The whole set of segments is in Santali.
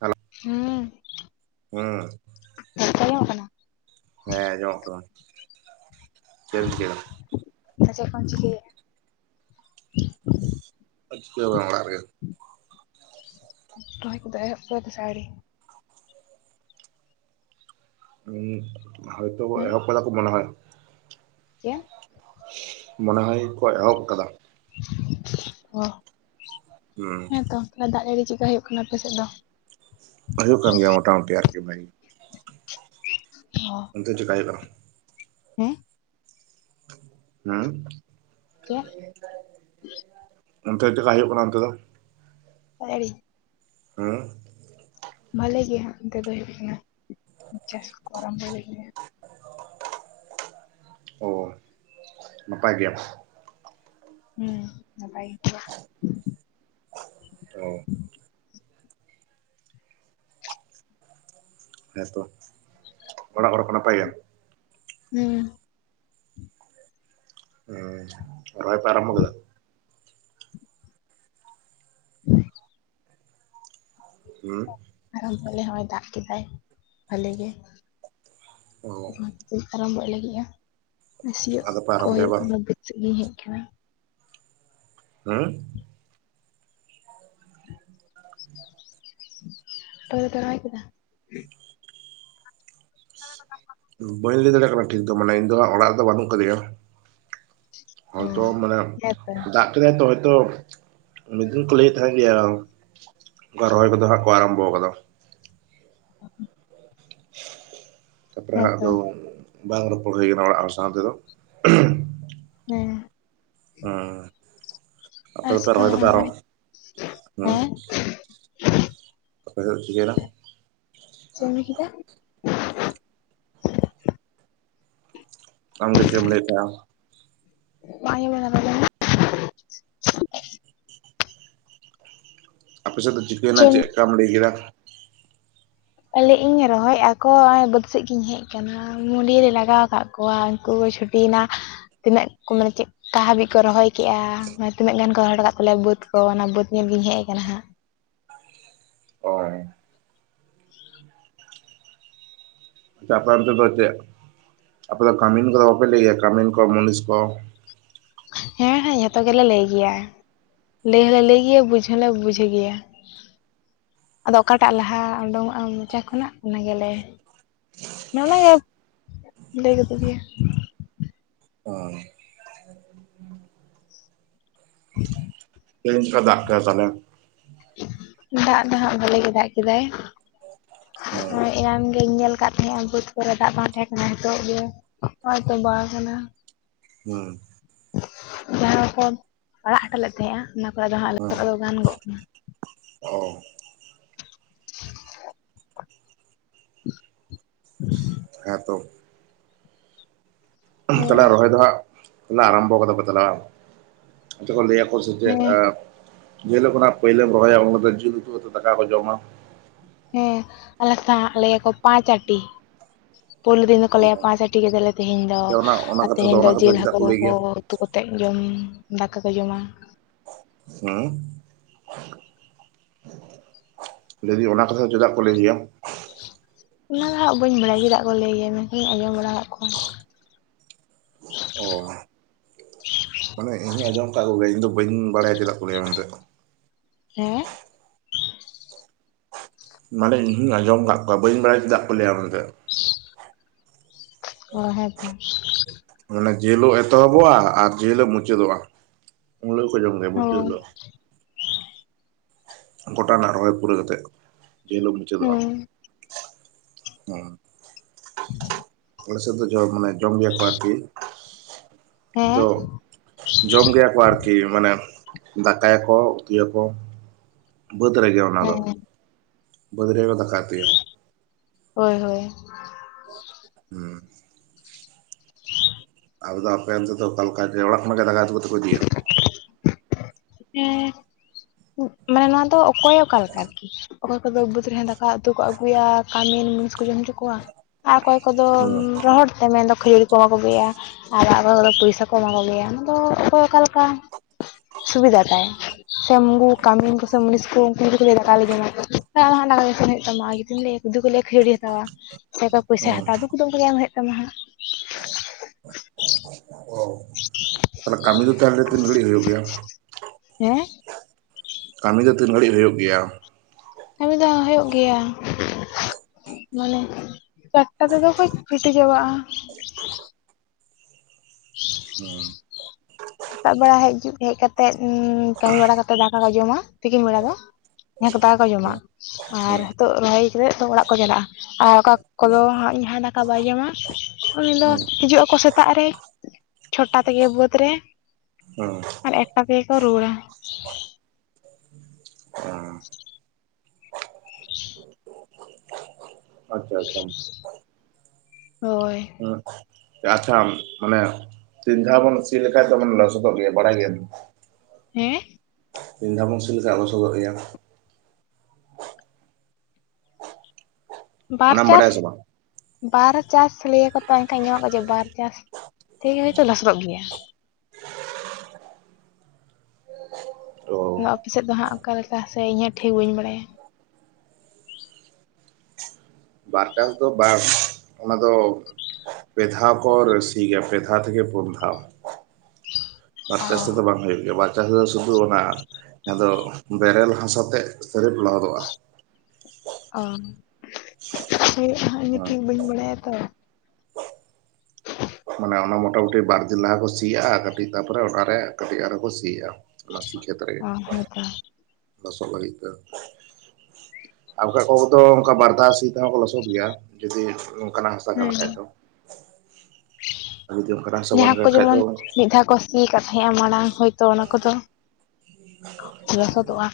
ᱦᱮᱞᱳ, ᱦᱩᱸᱻ ᱦᱩᱸ [unintelligible] ᱦᱮᱸ ᱟᱸᱡᱚᱢᱚᱜ ᱠᱟᱱᱟ᱾ ᱪᱮᱫ ᱮᱢ ᱪᱤᱠᱟᱹᱭᱫᱟ ᱛᱚ ᱪᱮᱫ ᱠᱚᱢ ᱪᱤᱠᱟᱹᱭᱮᱫ-ᱟ? ᱪᱤᱠᱟᱹ ᱦᱚᱸ ᱵᱟᱝ ᱚᱲᱟᱜ ᱨᱮᱜᱮ᱾ ᱚ᱾ ᱨᱚᱦᱚᱭ ᱠᱚᱫᱚ ᱮᱦᱚᱵ ᱠᱚᱫᱟ ᱥᱮ ᱟᱣᱨᱤ? ᱩᱸ ᱦᱚᱭᱛᱳ ᱠᱚ ᱦᱮᱸ ᱮᱦᱚᱵ ᱠᱟᱫᱟ ᱠᱚ ᱢᱚᱱᱮᱦᱚᱭ᱾ ᱪᱮᱫ? ᱢᱚᱱᱮᱦᱚᱭ ᱠᱚ ᱮᱦᱚᱵ ᱟᱠᱟᱫᱟ᱾ ᱚ᱾ ᱦᱩᱸ᱾ ᱛᱟᱞᱦᱮ ᱫᱟᱜ ᱡᱟᱹᱲᱤ ᱶᱮᱫᱠᱟ ᱦᱩᱭᱩᱜ ᱠᱟᱱᱟ ᱟᱯᱮ ᱥᱮᱫ ᱫᱚ? ᱦᱩᱭᱩᱜ ᱠᱟᱱ ᱜᱮᱭᱟ ᱢᱚᱴᱟᱢᱩᱴᱤ ᱟᱨᱠᱤ ᱞᱟᱭᱤᱯᱷ ᱚ᱾ ᱚᱱᱛᱮ ᱪᱮᱠᱟ ᱦᱩᱭᱩᱜ ᱠᱟᱱᱟ? ᱦᱮᱸ? ᱦᱮᱸ? ᱪᱮᱫ? ᱚᱱᱛᱮ ᱪᱮᱫᱠᱟ ᱦᱩᱭᱩᱜ ᱠᱟᱱᱟ ᱚᱱᱛᱮ ᱫᱚ? ᱫᱟᱜ ᱡᱟᱹᱲᱤ᱾ ᱦᱮᱸ᱾ ᱵᱷᱟᱞᱤ ᱜᱮ ᱦᱟᱸᱜ ᱚᱱᱛᱮ ᱫᱚ ᱦᱩᱭᱩᱜ ᱠᱟᱱᱟ᱾ ᱪᱟᱥ ᱠᱚ ᱟᱨᱟᱢᱵᱥᱭ ᱞᱟᱜᱤᱫ ᱦᱟᱸᱜ᱾ ᱚ᱾ ᱱᱟᱯᱟᱭ ᱜᱮᱭᱟᱯ ᱦᱩᱸ᱾ ᱱᱟᱯᱟᱭ ᱜᱮᱭᱟ᱾ ᱚ᱾ ᱦᱮᱸᱛᱚ᱾ ᱚᱲᱟᱜ ᱦᱚᱲ ᱠᱚ ᱱᱟᱯᱟᱭ ᱜᱮᱭᱟ ᱠᱚ? ᱦᱮᱸ᱾ ᱦᱮᱸ᱾ ᱨᱚᱦᱚᱭ ᱯᱮ ᱟᱨᱚᱢᱵᱷᱚ ᱠᱮᱫᱟ? [inaudible] ᱦᱩᱸ᱾ ᱟᱨᱚᱢ ᱵᱚᱞᱮ ᱦᱚᱸ-ᱚᱭ ᱫᱟᱜ ᱠᱮᱫᱟᱭ ᱵᱷᱟᱹᱞᱮ ᱜᱮ᱾ ᱚ ᱟᱨᱟᱢᱵᱷᱚᱜ ᱞᱟᱹᱜᱤᱫᱼᱟ᱾ ᱥᱤᱭᱚᱜ ᱟᱫᱚ ᱯᱮ ᱠᱚ ᱟᱨᱟᱢᱵᱚᱭᱟ ᱦᱩᱭᱩᱜ ᱵᱟᱝ ᱠᱟᱱᱟ᱾ ᱵᱟᱹᱫ ᱥᱮᱫ ᱞᱤᱧ ᱦᱮᱡ ᱟᱠᱟᱱᱟ᱾ ᱦᱮᱸ? ᱟᱯᱮ ᱠᱚᱫᱚᱯᱮ ᱨᱚᱦᱚᱭ ᱠᱮᱫᱟ? [inaudible] ᱵᱟᱹᱧ ᱞᱟᱹᱭ ᱫᱟᱲᱮᱭᱟᱜ ᱠᱟᱱᱟ ᱴᱷᱤᱠ ᱫᱚ ᱢᱟᱱᱮ ᱤᱧ ᱫᱚ ᱦᱟᱸᱜ ᱚᱲᱟᱜ ᱨᱮᱫᱚ ᱵᱟᱹᱱᱩᱜ ᱟᱠᱟᱫᱤᱧᱟ᱾ ᱚ ᱦᱚᱭᱛᱚ ᱢᱟᱱᱮ ᱦᱮᱸᱛᱚ ᱫᱟᱜ ᱠᱮᱫᱟᱭ ᱛᱚ ᱦᱚᱭᱛᱚ ᱢᱤᱫ ᱫᱤᱱ ᱠᱚ ᱞᱟᱹᱭᱮᱫ ᱛᱟᱦᱮᱸᱜ ᱜᱮᱭᱟ᱾ ᱚᱝᱠᱟ ᱨᱚᱦᱚᱭ ᱠᱚᱫᱚ ᱦᱟᱸᱜ ᱠᱚ ᱟᱨᱚᱢᱵᱚ ᱟᱠᱟᱫᱟ᱾ ᱛᱟᱨᱯᱚᱨᱮ ᱦᱟᱸᱜ ᱦᱮᱸᱛᱚ ᱟᱫᱚ ᱵᱟᱝ ᱨᱚᱯᱚᱲ ᱦᱩᱭ ᱟᱠᱟᱱᱟ ᱚᱲᱟᱜ ᱦᱚᱲ ᱥᱟᱶ ᱛᱮᱫᱚ᱾ ᱦᱮᱸ᱾ ᱦᱮᱸ᱾ ᱟᱯᱮ ᱟᱨ ᱫᱚᱯᱮ ᱥᱮᱛᱟᱜ ᱨᱚᱦᱚᱭ ᱫᱚᱯᱮ ᱟᱨᱚ ᱦᱚᱸᱜᱼᱚᱭ ᱦᱩᱸ᱾ ᱦᱮᱸ ᱟᱯᱮ ᱥᱮᱫ ᱪᱤᱠᱟᱹᱭᱮᱱᱟ? ᱪᱮᱫ ᱮᱢ ᱞᱟᱹᱭ ᱠᱮᱫᱟ? ᱟᱢ ᱜᱮ ᱪᱮᱫ ᱮᱢ ᱞᱟᱹᱭᱮᱫ ᱛᱟᱸᱦᱮ ᱟᱢ? ᱵᱟᱝ ᱟᱸᱡᱚᱢ ᱞᱮᱱᱟ [unintelligible] ᱟᱯᱮ ᱥᱮᱫ ᱫᱚ ᱪᱤᱠᱟᱹᱭᱮᱱᱟ ᱪᱮᱫ ᱞᱮᱠᱟᱢ ᱞᱟᱹᱭ ᱠᱮᱫᱟ? ᱞᱟᱭᱮᱫ-ᱟᱹᱧ ᱨᱚᱦᱚᱭᱮᱫᱼᱟ ᱠᱚ ᱚᱸᱭ ᱵᱟᱹᱫᱽ ᱥᱮᱫ ᱜᱤᱧ ᱦᱮᱡ ᱟᱠᱟᱱᱟ᱾ ᱢᱩᱰᱤᱨ ᱮ ᱞᱟᱜᱟᱣ ᱟᱠᱟᱫ ᱠᱚᱣᱟ ᱩᱱᱠᱩ ᱠᱚ ᱪᱷᱩᱴᱤᱭᱮᱱᱟ ᱛᱤᱱᱟᱹᱜ ᱠᱚ ᱢᱟᱱᱮ ᱪᱮᱜ ᱚᱠᱟ ᱦᱟᱹᱵᱤᱡ ᱠᱚ ᱨᱚᱦᱚᱭ ᱠᱮᱜᱼᱟ ᱢᱟᱱᱮ ᱛᱤᱱᱟᱹᱜ ᱜᱟᱱ ᱠᱚ ᱨᱚᱦᱚᱲ ᱟᱠᱟᱫ ᱛᱟ ᱞᱮᱭᱟ ᱵᱟᱹᱫᱽ ᱠᱚ ᱚᱱᱟ ᱵᱟᱹᱫᱽ ᱧᱮᱞ ᱜᱤᱧ ᱦᱮᱡ ᱟᱠᱟᱱᱟ ᱦᱟᱸᱜ ᱾ ᱚᱸᱭ ᱟᱯᱮ ᱚᱱᱛᱮ ᱫᱚ ᱪᱮᱫ ᱟᱯᱮ ᱫᱚ ᱠᱟᱢᱤᱱ ᱠᱚᱫᱚ ᱵᱟᱯᱮ ᱞᱟᱹᱭᱟ ᱠᱟᱢᱤᱱ ᱠᱚ ᱢᱩᱱᱤᱥ ᱠᱚ? ᱦᱮᱸ ᱦᱮᱸ ᱡᱷᱚᱛᱚ ᱜᱮᱞᱮ ᱞᱟᱹᱭ ᱜᱮᱭᱟ ᱾ ᱞᱟᱹᱭ ᱦᱚᱸᱞᱮ ᱞᱟᱹᱭ ᱜᱮᱭᱟ ᱵᱩᱡᱽ ᱦᱚᱸᱞᱮ ᱵᱩᱡᱷ ᱜᱮᱭᱟ ᱾ ᱟᱫᱚ ᱚᱠᱟᱴᱟᱜ ᱞᱟᱦᱟ ᱟ ᱳᱸᱰᱳᱚᱜᱼᱟ ᱢᱚᱪᱟ ᱠᱷᱚᱱᱟᱜ ᱚᱱᱟ ᱜᱮᱞᱮ ᱱᱚᱞᱮᱭᱮᱵᱷ ᱞᱟᱹᱭ ᱠᱟᱛᱮ ᱜᱮ ᱟ ᱩᱷ ᱾ ᱛᱮᱹᱦᱮᱹᱧ ᱪᱮᱠᱟ ᱫᱟᱜ ᱠᱮ ᱟ ᱛᱟᱦᱞᱮ? ᱫᱟᱜ ᱫᱚ ᱦᱟᱸᱜ ᱵᱷᱟᱞᱮᱹ ᱜᱮ ᱫᱟᱜ ᱠᱮᱫᱟᱭ ᱦᱮᱸ ᱮᱱᱟᱝ ᱜᱤᱧ ᱧᱮᱞ ᱠ ᱠᱟᱜ ᱛᱟᱦᱮᱸᱼᱟ ᱵᱟᱹᱫᱽ ᱠᱚᱨᱮ ᱫᱟᱜ ᱵᱟᱝ ᱛᱟᱦᱮᱸ ᱠᱟᱱᱟ ᱱᱤᱛᱚᱜ ᱜᱮ ᱦᱚᱸᱜ-ᱚᱭ ᱛᱚᱸᱵᱟ ᱟᱠᱟᱱᱟ᱾ ᱦᱩᱸᱦ ᱾ [unintelligible] ᱡᱟᱦᱟᱸ ᱠᱚ ᱟᱲᱟᱜ ᱦᱚᱴᱚ ᱞᱮᱜ ᱛᱟᱦᱮᱸᱜᱼᱟ ᱚᱱᱟ ᱠᱚ ᱟᱫᱚ ᱦᱟᱸᱜ ᱞᱚᱥᱚᱫ ᱫᱚ ᱜᱟᱱ ᱜᱚᱜ ᱠᱟᱱᱟ᱾ ᱚᱣ ᱾ ᱰᱮᱠ-ᱠᱚᱡ -ᱰᱷᱩᱣᱟᱝ ᱾ ᱦᱮᱸ ᱛᱚ ᱾ ᱩᱷᱦ, ᱦᱳᱭ᱾ ᱛᱟᱦᱞᱮ ᱨᱚᱦᱚᱭ ᱫᱚ ᱦᱟᱸᱜ ᱟᱨᱟᱢᱵᱚ ᱠᱟᱫᱟ ᱯᱮ ᱛᱟᱞᱦᱮ ᱵᱟᱝ? ᱪᱚᱜ ᱪᱮᱜ ᱠᱚ ᱞᱮᱹᱭᱟ ᱟᱠᱚ ᱥᱮ ᱪᱮᱜᱼ ᱦᱮᱸ ᱟ᱾ ᱡᱮᱹᱦᱤᱞᱳᱜ ᱠᱷᱚᱱᱟᱜ ᱯᱳᱭᱞᱳᱢ ᱨᱚᱦᱚᱭᱟ ᱡᱤᱞ ᱩᱛᱩ ᱟᱛᱮ ᱫᱟᱠᱟ ᱠᱚ ᱡᱚᱢᱟ ᱦᱮᱸ, ᱟᱞᱮ ᱥᱟᱸᱜ ᱞᱟᱹᱭᱟᱠᱚ ᱯᱟᱸᱪ ᱟᱴᱤ᱾ ᱯᱳᱭᱞᱩ ᱫᱤᱱ ᱫᱚᱠᱚ ᱞᱟᱹᱭᱟ ᱯᱟᱸᱪ ᱟᱴᱤ ᱠᱮᱫᱟᱞᱮ ᱛᱮᱹᱦᱤᱧ ᱫᱚ ᱚᱱᱟ ᱚᱱᱟ ᱟᱨ ᱠᱟᱛᱷᱟ ᱛᱮᱹᱦᱮᱹᱧ ᱫᱚ ᱚᱱᱟ ᱠᱟᱛᱷᱟ ᱡᱮᱹᱞ ᱪᱮᱫᱟᱜ ᱦᱟᱠᱳ ᱞᱟᱹᱭ ᱠᱚ ᱜᱮᱭᱟ ᱩᱛᱩ ᱠᱟᱛᱮᱜ ᱡᱚᱢ ᱫᱟᱠᱟ ᱠᱚ ᱡᱚᱢᱟ ᱾ ᱦᱮᱸᱩ, ᱠᱷᱟ-ᱭᱜ-᱾ [unintelligible] ᱞᱟᱹᱭ ᱫᱤᱧ ᱚᱱᱟ ᱠᱟᱛᱷᱟ ᱪᱮᱫᱟᱜ ᱠᱚ ᱞᱟᱹᱭ ᱜᱮᱭᱟ? ᱚᱱᱟ ᱫᱚ ᱦᱟᱸᱜ ᱵᱟᱹᱧ ᱵᱟᱲᱟᱭ ᱪᱮᱫᱟᱜ ᱠᱚ ᱞᱟᱹᱭ ᱜᱮᱭᱟ ᱢᱮᱱᱠᱷᱟᱱ ᱤᱧ ᱟᱸᱡᱚᱢ ᱵᱟᱲᱟ ᱟᱠᱟᱜ ᱠᱚᱣᱟ᱾ ᱯᱪᱚᱜ-ᱥᱩᱜ ᱚ ᱢᱟᱱᱮ ᱤᱧᱤᱧ ᱟᱸᱡᱚᱢ ᱠᱟᱜ ᱠᱚᱜᱮᱭᱟᱧ ᱵᱟᱹᱧ ᱵᱟᱲᱟᱭᱟ ᱪᱮᱫᱟᱜ ᱠᱚ ᱞᱮᱭᱟ ᱢᱮᱱᱛᱮ ᱦᱮᱸᱦᱻᱻ ᱢᱟᱱᱮ ᱤᱧ ᱦᱩᱧ ᱟᱸᱡᱚᱢ ᱟᱠᱟᱜ ᱠᱚᱣᱟ ᱵᱟᱹᱧ ᱵᱟᱲᱟᱭ ᱪᱮᱫᱟ ᱠᱚ ᱞᱮᱹᱭᱟ ᱢᱮᱱᱛᱮ ᱠ-ᱤ-ᱲᱼᱤ-ᱡ, -ᱥᱚᱜ ᱚ ᱦᱮᱸ ᱛᱷᱟ [unintelligible] ᱢᱟᱱᱮ ᱡᱮᱹᱦᱤᱞᱳᱜ ᱮᱛᱚᱦᱚᱵᱚᱜᱼᱟ ᱟᱨ ᱡᱮᱹ ᱦᱤᱞᱳᱜ ᱢᱩᱪᱟᱹᱫᱚᱜᱼᱟ ᱩᱱ ᱦᱤᱞᱳᱜ ᱠᱚ ᱡᱚᱢ ᱜᱮᱭᱟ ᱚ ᱢᱩᱪᱟᱹᱫ ᱦᱤᱞᱳᱜ ᱾ ᱜᱚᱴᱟ ᱨᱮᱱᱟᱜ ᱨᱚᱦᱚᱭ ᱯᱩᱨᱟᱹ, ᱣ ᱠᱟᱛᱮᱜ ᱡᱮᱹ ᱦᱤᱞᱳᱜ ᱢᱩᱪᱟᱹᱫᱚᱜᱼᱟ᱾ ᱦᱮᱸ᱾ ᱦᱮᱸᱦ ᱾ ᱟᱞᱮ ᱥᱮᱫ ᱫᱚ ᱡᱚ ᱢᱟᱱᱮ ᱡᱚᱢ ᱜᱮᱭᱟ ᱟᱨᱠᱤ ᱦᱮᱸ ᱫᱚ ᱡᱚᱢ ᱜᱮᱭᱟ ᱠᱚ ᱟᱨᱠᱤ ᱢᱟᱱᱮ ᱫᱟᱠᱟᱭᱟᱠᱚ ᱩᱛᱩᱭᱟᱠᱚ᱾ ᱵᱟᱹᱫᱽ ᱨᱮᱜᱮ ᱚᱱᱟᱫᱚ ᱦᱮᱸ ᱵᱟᱹᱫᱽ ᱨᱮᱜᱮ ᱠᱚ ᱫᱟᱠᱟ ᱩᱛᱩᱭᱟ ᱾ ᱦᱳᱭ ᱦᱳᱭ ᱦᱩ ᱾ ᱟᱫᱚ ᱟᱯᱮ ᱚᱱᱛᱮ ᱚᱠᱟ ᱞᱮᱠᱟ ᱡᱮ ᱚᱲᱟᱜ ᱠᱷᱚᱱᱟᱜ ᱜᱮ ᱫᱟᱠᱟ ᱩᱛᱩ ᱠᱟᱛᱮ ᱠᱚ ᱤᱫᱤᱭᱟ? ᱥᱩᱡ-ᱴᱷᱚᱜ ᱾ ᱦᱮᱸ ᱢᱮᱱᱟ ᱫᱚ ᱚᱠᱚᱭ ᱚᱠᱟᱞᱮᱠᱟ ᱟᱨᱠᱤ ᱚᱠᱚᱭ ᱠᱚᱫᱚ ᱵᱟᱹᱫᱽ ᱨᱮᱦᱚᱸ ᱫᱟᱠᱟ ᱩᱛᱩ ᱠᱚ ᱟᱜᱩᱭᱟ ᱠᱟᱢᱤᱱ ᱢᱩᱱᱤᱥ ᱠᱚ ᱡᱚᱢ ᱦᱚᱪᱚ ᱠᱚᱣᱟ᱾ ᱟᱨ ᱠᱚᱭ ᱠᱚᱫᱚ ᱦᱩᱸ ᱨᱚᱦᱚᱲ ᱛᱮ ᱢᱮᱱᱫᱚ ᱠᱷᱟᱹᱲᱤ ᱠᱚ ᱢᱟ ᱠᱚᱜᱮᱭᱟ ᱟᱨ ᱚᱠᱚᱭᱫᱚ ᱯᱚᱭᱥᱟ ᱠᱚ ᱮᱢᱟ ᱠᱚᱜᱮᱭᱟ ᱚᱱᱟᱫᱚ ᱚᱠᱚᱭ ᱚᱠᱟᱞᱮᱠᱟ ᱥᱩᱵᱤᱫᱟ ᱛᱟᱭ᱾ ᱥᱮ ᱢᱩᱜᱩ ᱠᱟᱢᱤᱱ ᱠᱚ ᱥᱮ ᱢᱩᱱᱤᱥ ᱠᱚ ᱩᱝᱠᱩ ᱠᱚ ᱞᱟᱹᱭ ᱫᱟᱠᱟ ᱞᱮ ᱡᱚᱢᱟ ᱦᱟᱸᱜ ᱫᱟᱠᱟ ᱜᱮ ᱤᱥᱤᱱ ᱦᱩᱭᱩᱜ ᱛᱟᱢᱟ᱾ ᱡᱩᱫᱤᱢ ᱞᱟᱹᱭ ᱡᱩᱫᱤ ᱠᱚᱞᱮᱭᱟ ᱠᱷᱟᱹᱡᱟᱹᱟᱹᱲᱤ ᱦᱟᱛᱟᱣᱟ ᱥᱮ ᱚᱠᱟ ᱯᱚᱭᱥᱟ ᱦᱩᱸ ᱦᱟᱛᱟᱣ ᱫᱚ ᱮᱢ ᱦᱩᱭᱩᱜ ᱛᱟᱢᱟ ᱦᱟᱸᱜ᱾ ᱚ ᱛᱟᱦᱚᱞᱮ ᱠᱟᱹᱢᱤ ᱫᱚ ᱛᱟᱦᱚᱞᱮ ᱛᱤᱱ ᱜᱷᱟᱹᱲᱤᱜ ᱦᱩᱭᱩᱜ ᱜᱮᱭᱟ? ᱦᱮᱸ? ᱠᱟᱹᱢᱤ ᱫᱚ ᱛᱤᱱ ᱜᱷᱟᱹᱲᱤᱡ ᱦᱳᱭᱳᱜ ᱜᱮᱭᱟ? ᱠᱟᱹᱢᱤ ᱫᱚ ᱦᱳᱭᱳᱜ ᱜᱮᱭᱟ ᱾ ᱢᱟᱱᱮ ᱪᱟᱴᱴᱟ ᱛᱮᱫᱚ ᱠᱚ ᱪᱷᱩᱴᱤ ᱪᱟᱵᱟᱜᱼᱟ᱾ ᱦᱩᱸ [inaudible] ᱥᱮᱛᱟᱜ ᱵᱮᱲᱟ ᱦᱮᱡᱩᱜ ᱦᱮᱡ ᱠᱟᱛᱮᱜ ᱩᱸ ᱠᱟᱹᱢᱤ ᱵᱟᱲᱟ ᱠᱟᱛᱮᱜ ᱫᱟᱠᱟ ᱠᱚ ᱡᱚᱢᱟ ᱛᱤᱠᱤᱱ ᱵᱮᱲᱟ ᱫᱚ᱾ ᱡᱟᱦᱟᱸ ᱠᱚ ᱫᱟᱠᱟ ᱠᱚ ᱡᱚᱢᱟ ᱟᱨ ᱦᱩᱸ ᱦᱤᱛᱚᱜ ᱨᱚᱦᱚᱭ ᱠᱟ ᱠᱟᱛᱮᱫ ᱚᱲᱟᱜ ᱠᱚ ᱪᱟᱞᱟᱜᱼᱟ᱾ ᱟᱨ ᱚᱠᱟ ᱠᱚᱫᱚ ᱦᱟᱸᱜ ᱡᱟᱦᱟᱸ ᱫᱟᱠᱟ ᱵᱟᱭ ᱡᱚᱢᱟ ᱩᱱᱤ ᱫᱚ ᱦᱩᱸ ᱦᱤᱡᱩᱜ ᱟᱠᱚ ᱥᱮᱛᱟᱜ ᱨᱮ᱾ ᱪᱷᱚᱴᱟ ᱛᱮᱜᱮ ᱵᱟᱹᱫᱽ ᱨᱮ᱾ ᱟᱨ ᱮᱠᱴᱟ ᱛᱮᱜᱮ ᱠᱚ ᱨᱩᱣᱟᱹᱲᱟ᱾ ᱦᱩᱸ [inaudible] ᱦᱳᱭ᱾ ᱦᱩᱸ᱾ ᱟᱪᱷᱟ ᱢᱟᱱᱮ ᱛᱤᱱ ᱫᱷᱟᱣ ᱵᱚᱱ ᱥᱤ ᱞᱮᱠᱷᱟᱡ ᱫᱚ ᱞᱚᱥᱚᱫᱚᱜ ᱜᱮᱭᱟ ᱵᱟᱲᱟᱭ ᱜᱮᱭᱟ ᱵᱤᱱ? ᱦᱮᱸ? ᱛᱤᱱ ᱫᱷᱟᱣ ᱵᱚᱱ ᱥᱤ ᱞᱮᱠᱷᱟᱡ ᱞᱚᱥᱚᱫ ᱜᱮᱭᱟ? ᱵᱟᱨ ᱚᱱᱟᱢ ᱪᱟᱥ᱾ ᱵᱟᱲᱟᱭᱟ ᱥᱮ ᱵᱟᱝ ᱵᱟᱨ ᱪᱟᱥ ᱞᱟᱹᱭᱟᱠᱚ ᱛᱚ ᱮᱱᱠᱟᱱ ᱮᱢ ᱠᱚ ᱡᱮ ᱵᱟᱨ ᱪᱟᱥ ᱛᱮ ᱦᱚᱭᱛᱚ ᱞᱚᱥᱚᱫᱚᱜ ᱜᱮᱭᱟ᱾ ᱟᱫᱚ ᱚ ᱟᱯᱮ ᱥᱮᱫ ᱫᱚ ᱦᱟᱸᱜ ᱚᱠᱟᱞᱮᱠᱟ ᱥᱮ ᱤᱧ ᱴᱷᱤᱠ ᱵᱟᱹᱧ ᱵᱟᱲᱟᱭᱟ᱾ ᱵᱟᱨ ᱪᱟᱥ ᱫᱚ ᱵᱟᱝ ᱚᱱᱟᱫᱚ ᱯᱮᱫᱷᱟ ᱠᱚᱨ ᱥᱤ ᱜᱮ ᱯᱮᱫᱷᱟ ᱛᱷᱮᱠᱮ ᱯᱳᱱ ᱫᱷᱟᱣ᱾ ᱵᱟᱨ ᱚ ᱪᱟᱥ ᱛᱮ ᱵᱟᱝ ᱦᱳᱭᱳᱜ ᱜᱮᱭᱟ ᱵᱟ ᱪᱟᱥ ᱫᱚ ᱥᱩᱫᱷᱩ ᱚᱱᱟ ᱟᱫᱚ ᱵᱮᱨᱮᱞ ᱦᱟᱥᱟᱛᱮᱜ ᱥᱨᱤᱯ ᱞᱚᱦᱚᱫᱚᱜᱼᱟ᱾ ᱚ [inaudible] ᱤᱧ ᱦᱮᱸ ᱴᱷᱤᱠ ᱵᱟᱹᱧ ᱵᱟᱲᱟᱭᱟ ᱛᱚ᱾ ᱢᱟᱱᱮ ᱚᱱᱟ ᱢᱚᱴᱟᱢᱩᱴᱤ ᱵᱟᱨᱫᱤᱱ ᱞᱟᱦᱟ ᱠᱚ ᱥᱤᱭᱟᱜᱼᱟ ᱠᱟᱹᱴᱤᱡ ᱛᱟᱨᱯᱚᱨᱮ ᱚᱱᱟᱨᱮ ᱠᱟᱹᱴᱤᱡ ᱟᱨᱚ ᱠᱚ ᱥᱤᱭᱟᱜᱼᱟ᱾ ᱚᱱᱟ ᱥᱤᱠᱷᱮᱛ ᱨᱮᱜ ᱚ ᱦᱮᱸᱛᱚ ᱞᱚᱥᱚᱜ ᱞᱟᱹᱜᱤᱫ ᱛᱮ᱾ ᱟᱨ ᱠᱚ ᱫᱚ ᱚᱱᱠᱟ ᱵᱟᱨᱫᱷᱟ ᱥᱤ ᱛᱮᱦᱚᱸ ᱠᱚ ᱞᱚᱥᱚᱫ ᱜᱮᱭᱟ ᱡᱚᱫᱤ ᱚᱝᱠᱟᱱᱟᱜ ᱦᱟᱥᱟ ᱠᱟᱱ ᱦᱮᱸ ᱠᱷᱟᱡ ᱫᱚ᱾ ᱟᱨ ᱡᱩᱫᱤ ᱚᱱᱠᱟᱱᱟᱜ ᱦᱟᱥᱟ ᱵᱟᱝ ᱡᱟᱦᱟᱸ ᱠᱚ ᱠᱟᱱ ᱠᱷᱟᱡ ᱫᱚ ᱡᱮᱢᱚᱱ ᱦᱮᱸ ᱢᱤᱫ ᱫᱷᱟᱣ ᱠᱚ ᱥᱤᱭᱟᱠᱟᱫ ᱛᱟᱦᱮᱸᱜᱼᱟ ᱢᱟᱲᱟᱝ ᱦᱚᱭᱛᱚ ᱚᱱᱟ ᱠᱚᱫᱚ [unintelligible] ᱞᱚᱥᱚᱫᱚᱜᱼᱟ᱾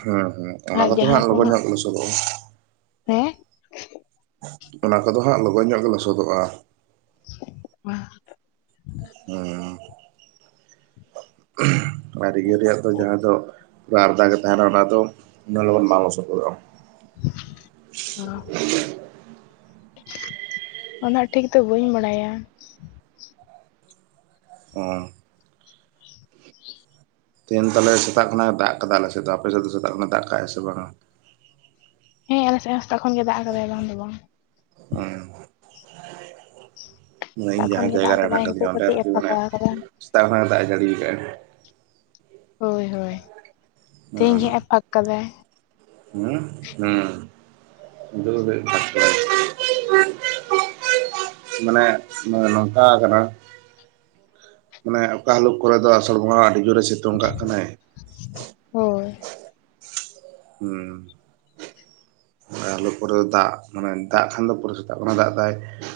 ᱦᱩᱸ ᱦᱩᱸ ᱚᱱᱟ ᱟᱨ ᱠᱚᱛᱮ ᱦᱟᱸᱜ ᱡᱟᱦᱟᱸ ᱠᱚ ᱞᱚᱜᱚᱱ ᱧᱚᱜ ᱜᱮ ᱞᱚᱥᱚᱫᱚᱜᱼᱟ᱾ ᱦᱮᱸ? ᱚᱱᱟ ᱠᱚᱫᱚ ᱦᱟᱸᱜ ᱞᱚᱜᱚᱱ ᱧᱚᱜ ᱜᱮ ᱞᱚᱥᱚᱫᱚᱜᱼᱟ᱾ [unintelligible] ᱦᱩᱸ᱾ ᱟᱨ ᱤᱭᱟᱹ ᱨᱮᱭᱟᱜ ᱫᱚ ᱡᱟᱦᱟᱸ ᱫᱚ ᱯᱩᱨᱟᱹ ᱟᱨᱫᱟ ᱜᱮ ᱛᱟᱦᱮᱱᱟ ᱚᱱᱟ ᱫᱚ ᱩᱱᱟᱹᱜ ᱞᱚᱜᱚᱱ ᱵᱟᱝ ᱞᱚᱥᱚᱫᱜᱚᱫᱚᱜᱼᱟ᱾ ᱦᱟᱸ ᱩᱱᱟᱹᱜ ᱴᱷᱤᱠ ᱫᱚ ᱵᱟᱹᱧ ᱵᱟᱲᱟᱭᱟ᱾ ᱦᱩᱸ, ᱛᱮᱦᱮᱧ ᱛᱟᱦᱞᱮ ᱥᱮᱛᱟᱜ ᱠᱷᱱᱟ ᱫᱟᱜ ᱠᱟᱫᱟ ᱟᱞᱮ ᱥᱮᱫ ᱫᱚ ᱟᱯᱮ ᱥᱮᱫ ᱫᱚ ᱥᱮᱛᱟᱜ ᱠᱷᱱᱟ ᱫᱟᱜ ᱠᱟᱜ-ᱟ ᱥᱮ ᱵᱟᱝᱟ? ᱦᱮᱸ ᱟᱞᱮ ᱥᱮᱫ ᱦᱚᱸ ᱥᱮᱛᱟᱜ ᱠᱷᱚᱱ ᱜᱮ ᱫᱟᱜ ᱟᱠᱟᱫᱟᱭ ᱵᱟᱝ ᱫᱚ ᱵᱟᱝ᱾ [unintelligible] ᱮ ᱥᱮᱛᱟᱜ ᱤᱧ ᱠᱷᱚᱱ ᱡᱟᱦᱟᱸ ᱜᱮ ᱫᱟᱜ ᱡᱟᱭᱜᱟᱨ ᱨᱮ ᱦᱮᱱᱟᱜ ᱟᱠᱟᱫᱟᱭ ᱱᱤᱛᱚᱜ ᱟᱠᱟᱫᱤᱧᱟ ᱚᱸᱰᱮ ᱠᱟᱹᱴᱤᱡ ᱮ ᱟᱨᱠᱤ ᱢᱟᱱᱮ ᱯᱷᱟᱸᱠᱟ ᱟᱠᱟᱫᱟ ᱥᱮᱛᱟᱜ ᱠᱷᱱᱟ ᱜᱮ ᱫᱟᱜ ᱡᱟᱹᱲᱤᱭ ᱫᱟᱭ, ᱦᱳᱭ ᱦᱳᱭ ᱛᱮᱦᱮᱧ ᱜᱮ ᱦᱟᱸᱜ ᱦᱩᱸ ᱮᱯᱷᱟᱠ ᱠᱟᱫᱟᱭ᱾ [unintelligible] ᱢᱟᱱᱮ ᱱᱚᱝᱠᱟ ᱠᱟᱱᱟ ᱢᱟᱱᱮ ᱚᱠᱟ ᱦᱤᱞᱳᱜ ᱠᱚᱨᱮ ᱫᱚ ᱟᱥᱟᱲ ᱵᱚᱸᱜᱟ ᱟᱹᱰᱤ ᱡᱳᱨᱮ ᱥᱤᱛᱩᱝ ᱠᱟᱜ ᱠᱟᱱᱟᱭ ᱾ ᱦᱳᱭ᱾ ᱦᱩᱸᱢ ᱚᱠᱟ ᱦᱤᱞᱳᱜ ᱠᱚᱨᱮ ᱫᱟᱜ ᱢᱟᱱᱮ ᱫᱟᱜ ᱠᱷᱟᱱ ᱫᱚ ᱯᱚᱨᱟᱹ ᱥᱮᱛᱟᱜ ᱠᱟᱱᱟ ᱫᱟᱜ ᱫᱟᱭ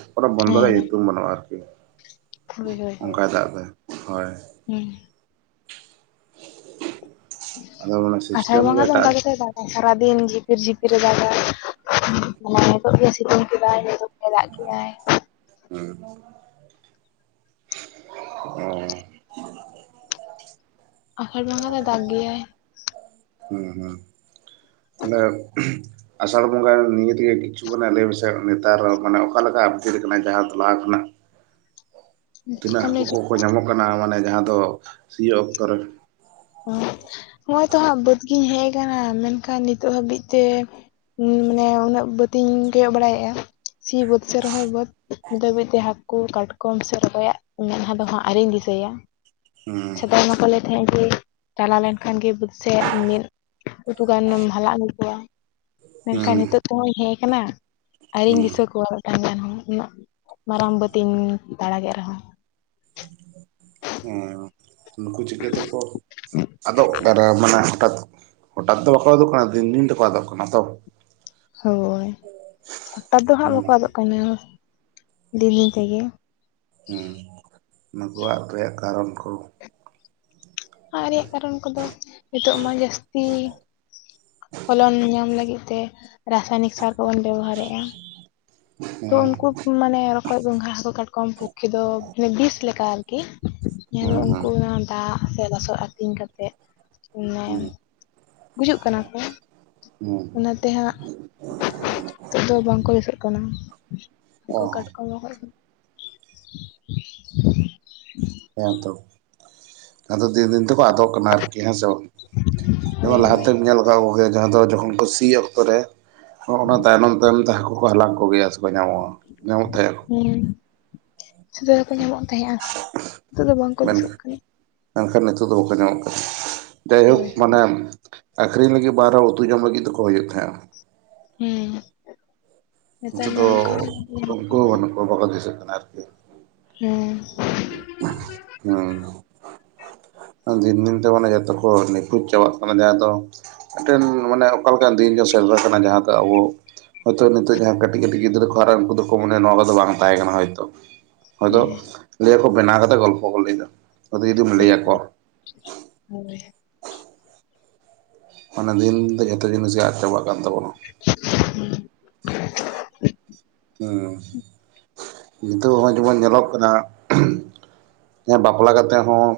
[inaudible] ᱵᱚᱱᱫᱚ ᱨᱮᱭᱟᱜ ᱦᱮᱸ ᱧᱩᱛᱩᱢ ᱵᱟᱹᱱᱩᱜ-ᱟ ᱟᱨᱠᱤ ᱦᱳᱭ ᱦᱳᱭ ᱦᱳᱭ ᱚᱱᱠᱟᱭ ᱫᱟᱜ ᱫᱚ ᱦᱳᱭ᱾ [unintelligible] ᱟᱫᱚ ᱚᱱᱟ ᱟᱥᱟᱲ ᱥᱤᱥᱴᱮᱢ ᱵᱟᱝᱜᱟ ᱜᱮ ᱫᱚ ᱚᱱᱠᱟ ᱮᱴᱟᱜ ᱜᱮᱛᱭ ᱫᱟᱜᱟ ᱥᱟᱨᱟᱫᱤᱱ ᱡᱷᱤᱠᱤᱨ ᱡᱷᱤᱯᱤᱨ ᱮ ᱫᱟᱜᱟ᱾ ᱢᱟᱱᱮ ᱱᱤᱛᱳᱜ ᱜᱮ ᱥᱤᱛᱩᱝ ᱠᱮᱫᱟᱭ ᱱᱤᱛᱳᱜ ᱜᱮ ᱫᱟᱜ ᱠᱮᱫᱟᱭ, [unintelligible] [unintelligible] ᱟᱥᱟᱲ ᱵᱚᱸᱜᱟ ᱫᱚᱭ ᱫᱟᱜ ᱜᱮᱭᱟᱭ, [unintelligible] ᱟᱥᱟᱲ ᱵᱚᱸᱜᱟ ᱱᱤᱭᱟᱹ ᱛᱮᱜᱮ ᱠᱤᱪᱷᱩ ᱜᱟᱱᱮᱫ ᱞᱮᱭ ᱢᱮᱥᱮᱫ ᱱᱮᱛᱟᱨ ᱢᱟᱱᱮ ᱚᱠᱟᱞᱮᱠᱟ ᱟᱯᱰᱮᱴ ᱠᱟᱱᱟ ᱡᱟᱦᱟᱸ ᱫᱚ ᱞᱟᱦᱟ ᱠᱷᱚᱱᱟᱜ ᱛᱤᱱᱟᱹᱜ ᱪᱮᱫᱠᱟᱢ ᱦᱟᱹᱠᱩ ᱞᱟᱹᱭ ᱦᱚᱪᱚ ᱠᱚᱠᱚ ᱧᱟᱢᱚᱜ ᱠᱟᱱᱟ ᱢᱟᱱᱮ ᱡᱟᱦᱟᱸ ᱫᱚ ᱥᱤᱭᱳᱜ ᱚᱠᱛᱚ ᱨᱮ, ᱦᱚᱸᱜᱼᱚᱭ ᱛᱚ ᱦᱟᱸᱜ ᱵᱟᱹᱫᱽ ᱜᱤᱧ ᱦᱮᱡ ᱟᱠᱟᱱᱟ ᱢᱮᱱᱠᱷᱟᱱ ᱱᱤᱛᱚᱜ ᱦᱟᱹᱵᱤᱡ ᱛᱮ ᱢᱟᱱᱮ ᱩᱱᱟᱹᱜ ᱵᱟᱹᱛᱤᱧ ᱠᱚᱭᱚᱜ ᱵᱟᱲᱟᱭᱮᱫ-ᱟ ᱥᱤ ᱵᱟᱹᱫᱽ ᱥᱮ ᱨᱚᱦᱚᱭ ᱵᱟᱹᱫᱽ ᱱᱤᱛ ᱫᱷᱟᱹᱵᱤᱡ ᱛᱮ ᱦᱟᱹᱠᱩ ᱠᱟᱴᱠᱚᱢ ᱥᱮ ᱨᱚᱠᱚᱡ-ᱟᱜ ᱢᱮᱫᱦᱟ ᱫᱚ ᱦᱟᱸᱜ ᱟᱣᱨᱤᱧ ᱫᱤᱥᱟᱹᱭᱟ ᱾ ᱦᱩᱸ ᱥᱮᱫᱟᱜᱟᱭ ᱢᱟ ᱠᱚ ᱞᱮᱭ ᱛᱟᱸᱦᱮᱜ ᱡᱮ ᱪᱟᱞᱟᱣ ᱞᱮᱱᱠᱷᱟᱱ ᱜᱮ ᱵᱟᱹᱫ ᱥᱮᱫ ᱢᱤᱫ ᱩᱛᱩ ᱜᱟᱱᱮᱢ ᱦᱟᱞᱟᱝ ᱟᱜᱩ ᱠᱚᱭᱟ᱾ ᱦᱩᱸ ᱢᱮᱱᱠᱷᱟᱱ ᱱᱤᱛᱳᱜ ᱛᱮᱦᱚᱸᱧ ᱦᱮᱡ ᱠᱟᱱᱟ ᱟᱨᱣᱤᱧ ᱫᱤᱥᱟᱹ ᱦᱩᱸ ᱠᱚᱣᱟ᱾ ᱢᱮᱫᱴᱟᱝ ᱜᱟᱱ ᱦᱚᱸ ᱩᱱᱟᱹᱜ ᱢᱟᱨᱟᱝ ᱵᱟᱹᱫᱤᱧ ᱫᱟᱲᱟ ᱠᱮᱫ ᱨᱮᱦᱚᱸ᱾ ᱦᱮᱸ ᱱᱩᱠᱩ ᱪᱤᱠᱟᱹ ᱛᱮᱠᱚ ᱟᱫᱚᱜ ᱠᱟᱱᱟ ᱢᱟᱱᱮ ᱦᱚᱴᱟᱛ ᱦᱚᱴᱟᱛ ᱫᱚ ᱵᱟᱠᱚ ᱟᱫᱚᱜ ᱠᱟᱱᱟ ᱫᱤᱱ ᱫᱤᱱ ᱛᱮᱠᱚ ᱟᱫᱚᱜ ᱠᱟᱱᱟ ᱛᱚ᱾ ᱦᱳᱭ ᱦᱚᱴᱟᱛ ᱫᱚ ᱦᱟᱸᱜ ᱵᱟᱠᱚ ᱦᱩᱸ ᱟᱫᱚᱜ ᱠᱟᱱᱟ ᱫᱤᱱ ᱫᱤᱱ ᱛᱮᱜᱮ᱾ ᱦᱮᱸ ᱱᱩᱠᱩ ᱟᱫᱽ ᱨᱮᱭᱟᱜ ᱠᱟᱨᱚᱱ ᱠᱚ ᱟᱫᱽ ᱨᱮᱭᱟᱜ ᱠᱟᱨᱚᱱ ᱠᱚᱫᱚ ᱱᱤᱛᱚᱜ ᱢᱟ ᱡᱟᱹᱥᱛᱤ ᱯᱷᱚᱞᱚᱱ ᱧᱟᱢ ᱞᱟᱹᱜᱤᱫ ᱛᱮ ᱨᱟᱥᱟᱭᱱᱤᱠ ᱥᱟᱨ ᱠᱚᱵᱚᱱ ᱵᱮᱵᱚᱦᱟᱨᱮᱜ-ᱟ, ᱛᱚ ᱦᱩᱸ ᱩᱱᱠᱩ ᱢᱟᱱᱮ ᱨᱚᱠᱚᱡ ᱜᱚᱝᱜᱷᱟ ᱦᱟᱹᱠᱩ ᱠᱟᱴᱠᱚᱢ ᱯᱚᱠᱠᱷᱮ ᱫᱚ ᱢᱟᱱᱮ ᱵᱤᱥ ᱞᱮᱠᱟ ᱟᱨ ᱠᱤ ᱦᱩᱸ ᱦᱩᱸ ᱩᱱᱠᱩ ᱚᱱᱟ ᱫᱟᱜ ᱥᱮ ᱞᱟᱥᱚᱜ ᱟᱹᱛᱤᱧ ᱠᱟᱛᱮᱜ ᱢᱟᱱᱮ ᱦᱩᱸ ᱜᱩᱡᱩᱜ ᱠᱟᱱᱟ ᱠᱚ᱾ ᱦᱩᱸ ᱚᱱᱟᱛᱮ ᱦᱟᱸᱜ ᱱᱤᱛᱚᱜ ᱫᱚ ᱵᱟᱝᱠᱚ ᱫᱤᱥᱟᱹᱜ ᱠᱟᱱᱟ᱾ ᱚ ᱠᱚ ᱠᱟᱴᱠᱟ [inaudible] ᱦᱮᱸ ᱛᱚ, ᱟᱫᱚ ᱫᱤᱱ ᱫᱤᱱ ᱛᱮᱠᱚ ᱟᱫᱚᱜ ᱠᱟᱱᱟ ᱟᱨᱠᱤ ᱦᱮᱸ ᱥᱮ ᱵᱟᱝ ᱦᱳᱭ ᱡᱮᱢᱚᱱ ᱦᱳᱭ ᱞᱟᱦᱟᱛᱮᱢ ᱧᱮᱞ ᱠᱚ ᱜᱮ ᱡᱟᱦᱟᱸ ᱫᱚ ᱡᱠᱷᱚᱱ ᱠᱚ ᱥᱤᱭ ᱚᱠᱛᱚ ᱨᱮ ᱚᱱᱟ ᱛᱟᱭᱱᱚᱢ ᱛᱟᱭᱚᱢ ᱛᱮ ᱦᱟᱹᱠᱩ ᱠᱚ ᱦᱟᱞᱟᱝ ᱠᱚᱜᱮᱭᱟ ᱥᱮ ᱠᱚ ᱧᱟᱢᱚᱜ-ᱟ ᱧᱟᱢᱚᱜ ᱛᱟᱦᱮᱸ ᱟᱠᱚ᱾ ᱦᱩᱸ᱾ ᱡᱷᱚᱛᱚ ᱜᱮᱠᱚ ᱧᱟᱢᱚᱜ ᱛᱟᱦᱮᱸᱜᱼᱟ᱾ ᱱᱤᱛᱚᱜ ᱫᱚ ᱵᱟᱝᱠᱚ ᱢᱮᱱ ᱫᱤᱥᱟᱹᱜ ᱠᱟᱱᱟ ᱢᱮᱱᱠᱷᱟᱱ ᱱᱤᱛᱳᱜ ᱫᱚ ᱵᱟᱠᱚ ᱧᱟᱢᱚᱜ ᱠᱟᱱᱟ᱾ ᱡᱟᱭᱦᱳᱠ ᱦᱳᱭ ᱦᱳᱭ ᱢᱟᱱᱮ ᱟᱠᱷᱨᱤᱧ ᱞᱟᱹᱜᱤᱫ ᱵᱟᱝ ᱨᱦᱚᱸ ᱩᱛᱩ ᱡᱚᱢ ᱞᱟᱹᱜᱤᱫ ᱫᱚᱠᱚ ᱦᱩᱭᱩᱜ ᱛᱟᱦᱮᱸᱜᱼᱟ᱾ ᱦᱮᱸ ᱱᱮᱛᱟᱨ ᱱᱤᱛᱚᱜ ᱢᱟ ᱫᱚ ᱚᱱᱠᱟ ᱦᱚᱸ ᱵᱟᱝ ᱧᱟᱢᱚᱜ ᱩᱱᱠᱩ ᱠᱟᱱᱟ᱾ ᱦᱚᱸ ᱵᱟᱹᱱᱩᱜ ᱵᱟᱠᱚ ᱫᱤᱥᱟᱹᱜ ᱠᱟᱱᱟ ᱟᱨᱠᱤ᱾ ᱦᱮᱸ᱾ ᱦᱩᱸ᱾ ᱫᱤᱱ ᱫᱤᱱ ᱛᱮ ᱢᱟᱱᱮ ᱡᱚᱛᱚ ᱠᱚ ᱱᱤᱠᱷᱳᱡ ᱪᱟᱵᱟᱜ ᱠᱟᱱᱟ᱾ ᱡᱟᱦᱟᱸ ᱫᱚ ᱢᱤᱫᱴᱮᱱ ᱢᱟᱱᱮ ᱚᱠᱟ ᱞᱮᱠᱟᱱ ᱫᱤᱱ ᱡᱮ ᱥᱮᱴᱮᱨ ᱠᱟᱱᱟ ᱡᱟᱦᱟᱸ ᱫᱚ ᱟᱵᱚ ᱦᱳᱭᱛᱳ ᱱᱤᱛᱚᱜ ᱡᱟᱦᱟᱸ ᱠᱟᱹᱴᱤᱡ ᱠᱟᱹᱴᱤᱡ ᱜᱤᱫᱽᱨᱟᱹ ᱠᱚ ᱦᱟᱨᱟᱜᱟᱼᱟ ᱩᱱᱠᱩ ᱫᱚᱠᱚ ᱢᱚᱱᱮᱭᱟ ᱱᱚᱣᱟ ᱠᱚᱫᱚ ᱵᱟᱝ ᱛᱟᱦᱮᱸ ᱠᱟᱱᱟ ᱦᱚᱭᱛᱳ᱾ ᱦᱚᱭᱛᱳ ᱦᱮᱸ ᱞᱟᱹᱭᱟ ᱠᱚ ᱵᱮᱱᱟᱣ ᱠᱟᱛᱮᱫ ᱜᱚᱞᱯᱷᱚ ᱠᱚ ᱞᱟᱹᱭ ᱫᱟ᱾ ᱦᱳᱭ ᱦᱳᱭ, ᱦᱳᱭ᱾ ᱢᱟᱱᱮ ᱫᱤᱱ ᱫᱚ ᱡᱷᱚᱛᱚ ᱡᱤᱱᱤᱥ ᱜᱮ ᱟᱫ ᱪᱟᱵᱟᱜ ᱠᱟᱱ ᱛᱟᱵᱚᱱᱟ᱾ [inaudible] ᱦᱮᱸ᱾ ᱱᱤᱛᱚᱜ ᱦᱚᱸᱜ-ᱚᱭ ᱡᱮᱢᱚᱱ ᱧᱮᱞᱚᱜ ᱠᱟᱱᱟ ᱡᱟᱦᱟᱭ ᱵᱟᱯᱞᱟ ᱠᱟᱛᱮ ᱦᱚᱸ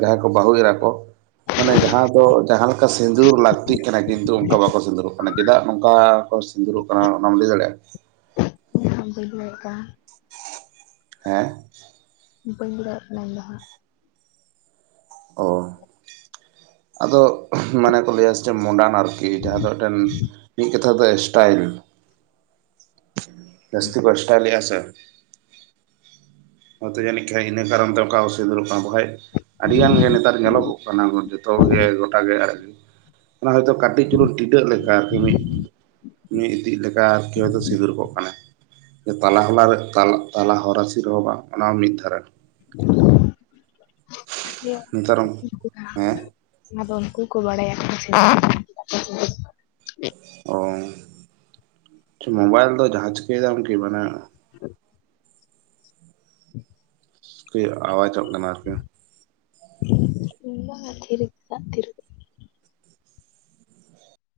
ᱡᱟᱦᱟᱸᱭ ᱠᱚ ᱵᱟᱹᱦᱩ ᱮᱨᱟ ᱠᱚ ᱢᱟᱱᱮ ᱡᱟᱦᱟᱸ ᱫᱚ ᱡᱟᱦᱟᱸ ᱞᱮᱠᱟ ᱥᱤᱸᱫᱩᱨ ᱞᱟᱹᱠᱛᱤᱜ ᱠᱟᱱᱟ ᱠᱤᱱᱛᱩ ᱚᱱᱠᱟ ᱵᱟᱠᱚ ᱥᱤᱸᱫᱩᱨᱚᱜ ᱠᱟᱱᱟ ᱪᱮᱫᱟᱜ ᱱᱚᱝᱠᱟ ᱠᱚ ᱥᱤᱸᱫᱩᱨᱚᱜ ᱠᱟᱱᱟ ᱚᱱᱟᱢ ᱞᱟᱹᱭ ᱫᱟᱲᱮᱭᱟᱜᱼᱟ? ᱵᱟᱹᱧ ᱞᱮᱭ ᱫᱟᱲᱮᱜ ᱠᱟᱱ᱾ ᱦᱮᱸ᱾ ᱵᱟᱹᱧ ᱞᱟᱹᱭ ᱫᱟᱲᱮᱜ ᱠᱟᱱᱟ ᱤᱧ ᱫᱚ ᱦᱟᱸᱜ᱾ ᱚ᱾ ᱟᱫᱚ ᱢᱟᱱᱮ ᱠᱚ ᱞᱟᱹᱭᱟ ᱥᱮ ᱪᱮ ᱢᱳᱰᱟᱱ ᱟᱨᱠᱤ ᱡᱟᱦᱟᱸ ᱫᱚ ᱢᱤᱫᱴᱮᱱ ᱢᱤᱫ ᱠᱟᱛᱷᱟ ᱛᱮᱫᱚ ᱥᱴᱟᱭᱤᱞ᱾ ᱡᱟᱥᱛᱤ ᱠᱚ ᱥᱴᱟᱭᱤᱞᱮᱫ-ᱟ ᱥᱮ᱾ ᱚᱛᱮ ᱡᱟᱹᱱᱤᱡ ᱠᱷᱟᱡ ᱤᱱᱟᱹ ᱠᱚᱨᱚᱱ ᱛᱮ ᱚᱝᱠᱟ ᱚᱥᱩ ᱥᱤᱸᱝᱩᱨᱚᱜ ᱠᱟᱱᱟ ᱵᱟᱠᱷᱟᱡ ᱟᱹᱰᱤᱜᱟᱱ ᱜᱮ ᱱᱮᱛᱟᱨ ᱧᱮᱞᱚᱜᱚᱜ ᱠᱟᱱᱟ ᱡᱚᱛᱚ ᱠᱚᱜᱮ ᱜᱚᱴᱟᱜᱮ ᱟᱲᱟᱜ ᱜᱤᱲᱤ ᱚᱱᱟ ᱦᱚᱭᱛᱳ ᱠᱟᱹᱴᱤᱡ ᱪᱩᱞᱩ ᱴᱤᱴᱟᱹᱜ ᱞᱮᱠᱟ ᱟᱨᱠᱤ ᱢᱤᱫ ᱢᱤᱫ ᱤᱫᱤᱡ ᱞᱮᱠᱟ ᱟᱨᱠᱤ ᱦᱚᱭᱛᱳ ᱥᱤ ᱜᱚᱜ ᱠᱟᱱᱟᱭ᱾ ᱡᱮ ᱛᱟᱞᱟ ᱦᱚᱞᱟ ᱨᱮ ᱛᱟᱞᱟ ᱛᱟᱞᱟ ᱦᱚᱨᱟᱥ ᱨᱮᱦᱚᱸ ᱵᱟᱝ᱾ ᱚᱱᱟ ᱦᱚᱸ ᱢᱤᱫ ᱫᱷᱟᱨᱮ ᱨᱮ᱾ ᱱᱮᱛᱟᱨ ᱦᱮᱸ [inaudible] ᱟᱫᱚ ᱩᱱᱠᱩ ᱠᱚ ᱵᱟᱲᱟᱭᱟ [unintelligible] ᱚ ᱪᱷᱩ ᱢᱳᱵᱟᱭᱤᱞ ᱫᱚ ᱡᱟᱦᱟᱸ ᱪᱤᱠᱟᱹᱭ ᱫᱟᱢ ᱠᱤ ᱢᱟᱱᱮ [inaudible] ᱠᱟᱹᱡ ᱟᱣᱟᱡᱚᱜ ᱠᱟᱱᱟ ᱟᱨᱠᱤ᱾ ᱵᱟᱝᱟ ᱛᱷᱤᱨ ᱠᱟᱫᱟ ᱛᱷᱤᱨ ᱠᱟᱫᱟ᱾